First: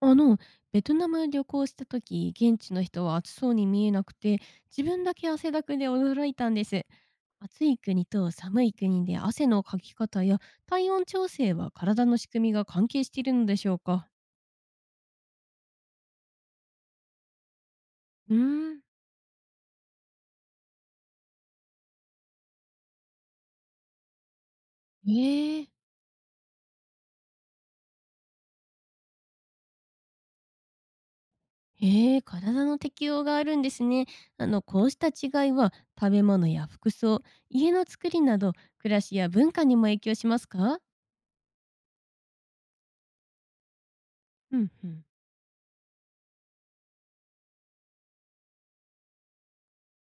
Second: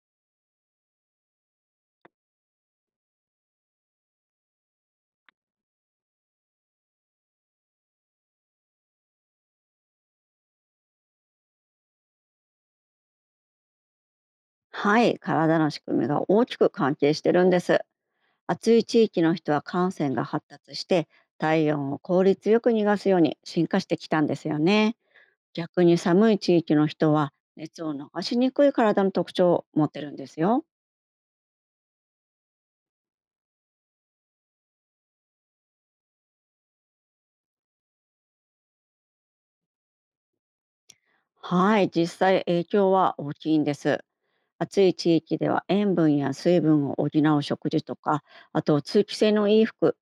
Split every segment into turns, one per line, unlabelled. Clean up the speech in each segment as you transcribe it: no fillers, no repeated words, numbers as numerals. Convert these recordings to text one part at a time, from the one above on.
あの、ベトナム旅行した時、現地の人は暑そうに見えなくて、自分だけ汗だくで驚いたんです。暑い国と寒い国で汗のかき方や体温調整は体の仕組みが関係しているのでしょうか？
はい、体の仕組みが大きく関係してるんです。
うー
暑
ん。
い地域の人は汗腺が発達して体温を効率よく逃がすように進化してきたんですよね。
ええ、
逆に寒い地域の人は熱を逃しにくい体の特徴を持ってるんですよ。
ええ、体の適応があるんですね。こうした違いは食べ物や服装、家の作りなど暮らしや文化にも影響しますか？
はい、実際影響は大きいんです。
うん
暑
う
い
ん。
地域では塩分や水分を補う食事とか、あと通気性のいい服、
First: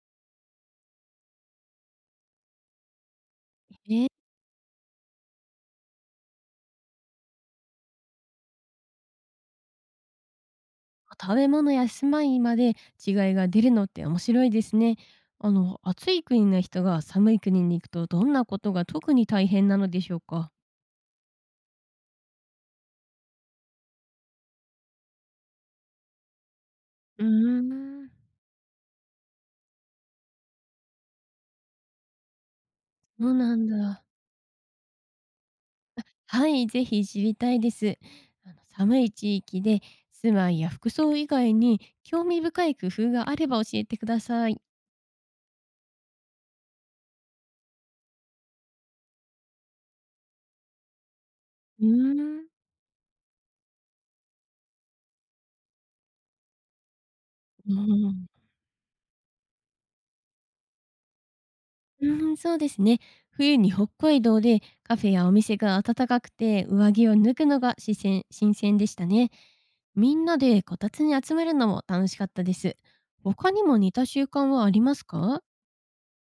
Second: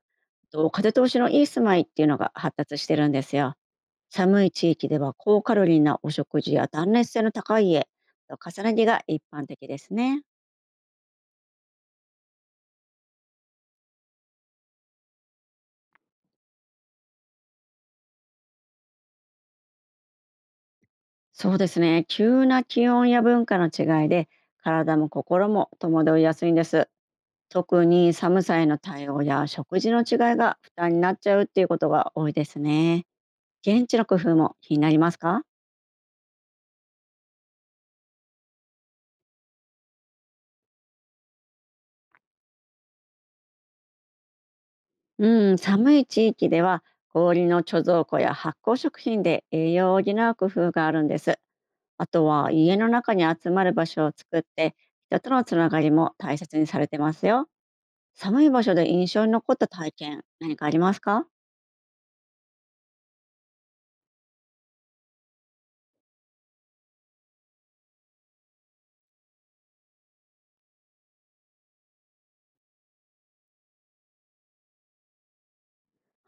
あと風通しのいい住まいっていうのが発達してるんですよ。
え。
寒い地域では高カロリーなお食事や断熱性の高い家、重ね着が一般的ですね。
食べ物や住まいまで違いが出るのって面白いですね。暑い国の人が寒い国に行くとどんなことが特に大変なのでしょうか？
そうですね。急な気温や文化の違いで体も心も戸惑いやすいんです。
うー
特
ん。
に寒さへの対応や食事の違いが負担になっちゃうっていうことが多いですね。
そうなん
現地
だ。
の工夫も気になりますか？
はい、ぜひ知りたいです。寒い地域で住まいや服装以外に興味深い工夫があれば教えてください。
うん、寒い地域では氷の貯蔵庫や発酵食品で栄養を補う工夫があるんです。
う
あ
ー
と
ん。
は家の中に集まる場所を作って人とのつながりも大切にされてますよ。
うん。
寒い場所で印象に残った体験何かありますか？
そうですね。冬に北海道でカフェやお店が暖かくて上着を脱ぐのが新鮮新鮮でしたね。みんなでこたつに集まるのも楽しかったです。他にも似た習慣はありますか？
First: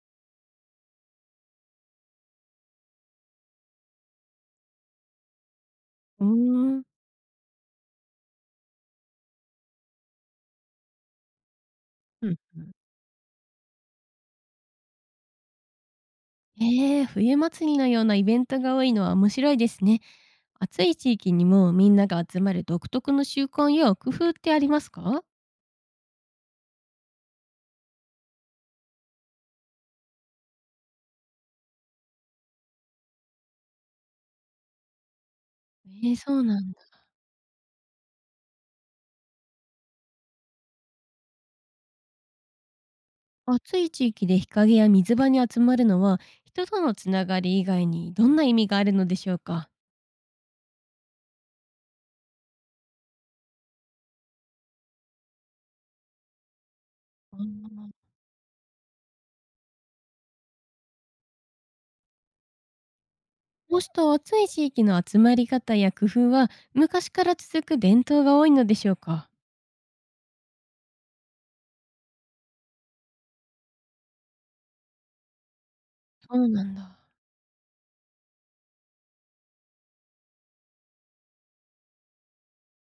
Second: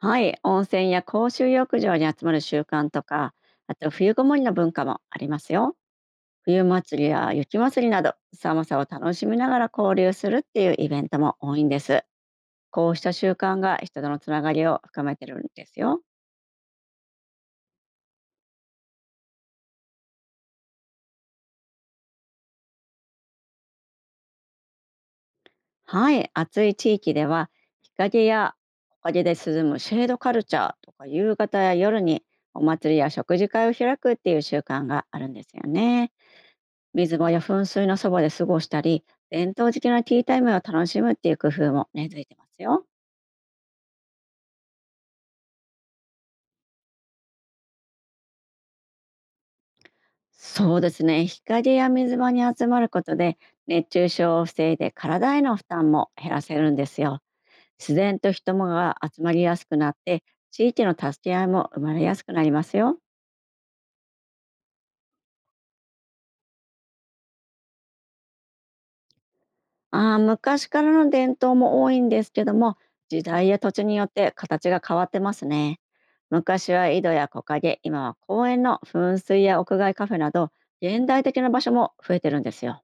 はい、温泉や公衆浴場に集まる習慣とか、あと冬ごもりの文化もありますよ。
うー
冬
ん。
祭りや雪祭りなど寒さを楽しみながら交流するっていうイベントも多いんです。
うん、うん。
こうした習慣が人とのつながりを深めてるんですよ。
冬祭りのようなイベントが多いのは面白いですね。暑い地域にもみんなが集まる独特の習慣や工夫ってありますか？
はい、暑い地域では日陰や木陰で涼むシェードカルチャーとか、夕方や夜にお祭りや食事会を開くっていう習慣があるんですよね。
そうなんだ。
水場や噴水のそばで過ごしたり伝統的なティータイムを楽しむっていう工夫も根付いてますよ。
暑い地域で日陰や水場に集まるのは人とのつながり以外にどんな意味があるのでしょうか？
そうですね、日陰や水場に集まることで熱中症を防いで体への負担も減らせるんですよ。
あー。
自然と人もが集まりやすくなって地域の助け合いも生まれやすくなりますよ。
こうした暑い地域の集まり方や工夫は昔から続く伝統が多いのでしょうか？
ああ、昔からの伝統も多いんですけども、時代や土地によって形が変わってますね。
そうな
昔
ん
は
だ。
井戸や木陰、今は公園の噴水や屋外カフェなど、現代的な場所も増えてるんですよ。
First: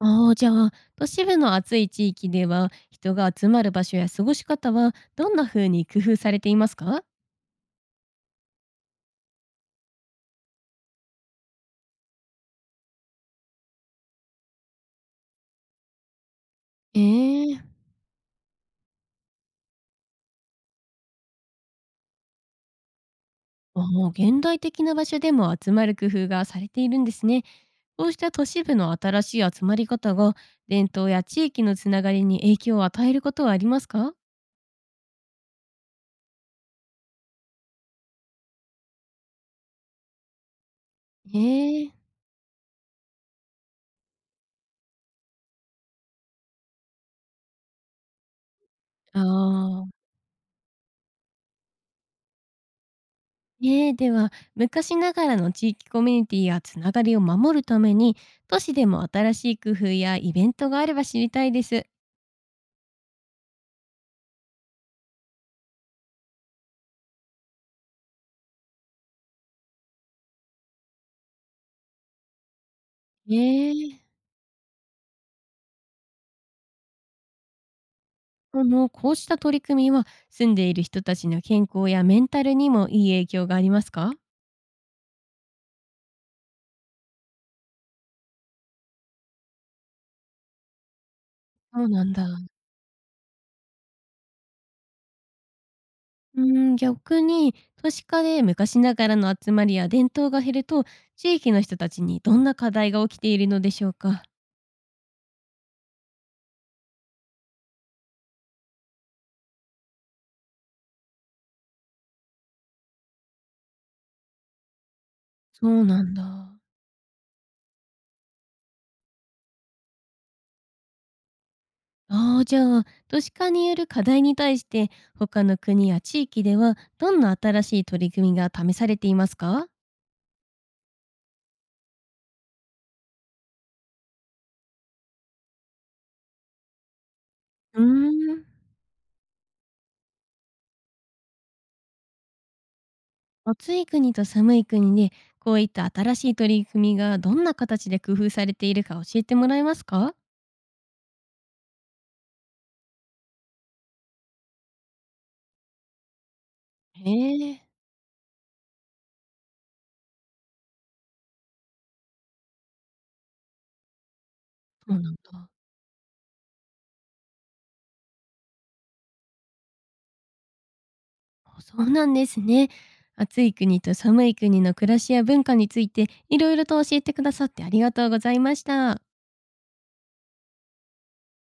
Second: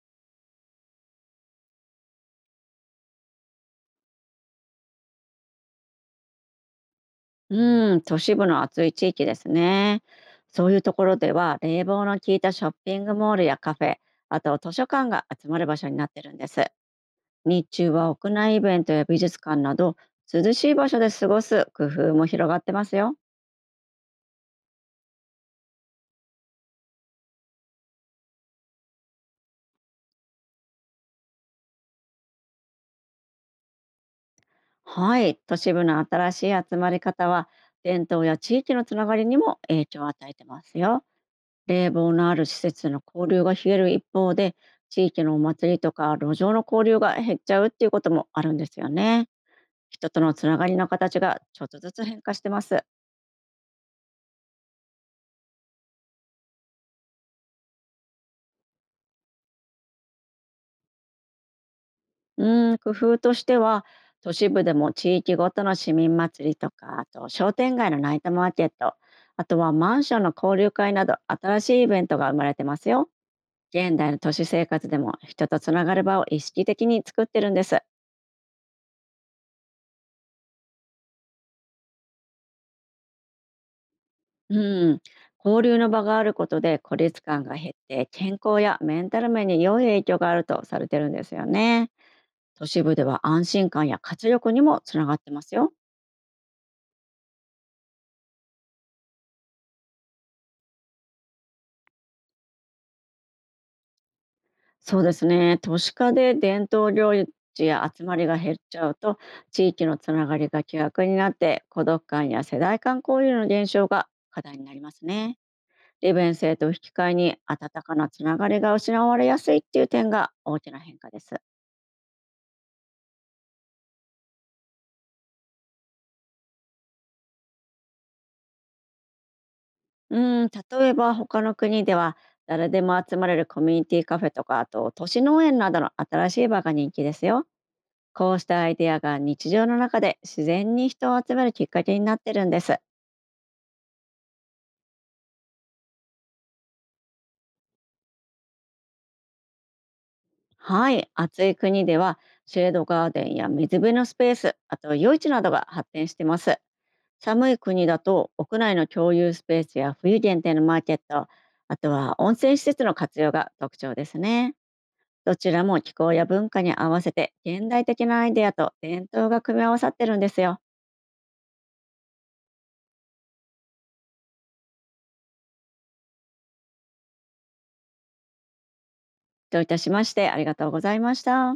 ああ、じゃあ都市部の暑い地域では人が集まる場所や過ごし方はどんな風に工夫されていますか？
うん、都市部の暑い地域ですね。そういうところでは、冷房の効いたショッピングモールやカフェ、あと図書館が集まる場所になってるんです。
え。え
日
ー。
中は屋内イベントや美術館など、涼しい場所で過ごす工夫も広がってますよ。
ああ、現代的な場所でも集まる工夫がされているんですね。そうした都市部の新しい集まり方が、伝統や地域のつながりに影響を与えることはありますか？
はい、都市部の新しい集まり方は伝統や地域のつながりにも影響を与えてますよ。
へえ、
冷房のある施設の交流が増える一方で、地域のお祭りとか路上の交流が減っちゃうっていうこともあるんですよ
あ
ね。
あ。
人とのつながりの形がちょっとずつ変化してます。
ええ、では、昔ながらの地域コミュニティやつながりを守るために、都市でも新しい工夫やイベントがあれば知りたいです。
う工夫としては、都市部でも地域ごとの市民祭りとか、あと商店街のナイトマーケット、あとはマンションの交流会など新しいイベントが生まれてますよ。
え
現
え、
代の都市生活でも人とつながる場を意識的に作ってるんです。
こうした取り組みは、住んでいる人たちの健康やメンタルにもいい影響がありますか？
うん、交流の場があることで孤立感が減って健康やメンタル面に良い影響があるとされてるんですよ
そう
ね。
なんだ。
都市部では安心感や活力にもつながってますよ。
うー逆に都市化で昔ながらの集まりや伝統が減ると地域の人たちにどんな課題が起きているのでしょうか？
そうですね。都市化で伝統行事や集まりが減っちゃうと、地域のつながりが希薄になって孤独感や世代間交流の減少が課題になりますね。
そうなん
利便
だ。
性と引き換えに温かなつながりが失われやすいっていう点が大きな変化です。
ああ、じゃあ都市化による課題に対して他の国や地域ではどんな新しい取り組みが試されていますか？
うん、例えば他の国では誰でも集まれるコミュニティカフェとか、あと都市農園などの新しい場が人気ですよ。
うー
こうし
ん。
たアイデアが日常の中で自然に人を集めるきっかけになってるんです。
暑い国と寒い国でこういった新しい取り組みがどんな形で工夫されているか教えてもらえますか？
はい、暑い国ではシェードガーデンや水辺のスペース、あと夜市などが発展してます。
へ
寒い
え、
国だと屋内の共有スペースや冬限定のマーケット、あとは温泉施設の活用が特徴ですね。
そうなん
ど
だ。
ちらも気候や文化に合わせて現代的なアイデアと伝統が組み合わさってるんですよ。
あ、そうなんですね。暑い国と寒い国の暮らしや文化についていろいろと教えてくださってありがとうございました。
どういたしまして、ありがとうございました。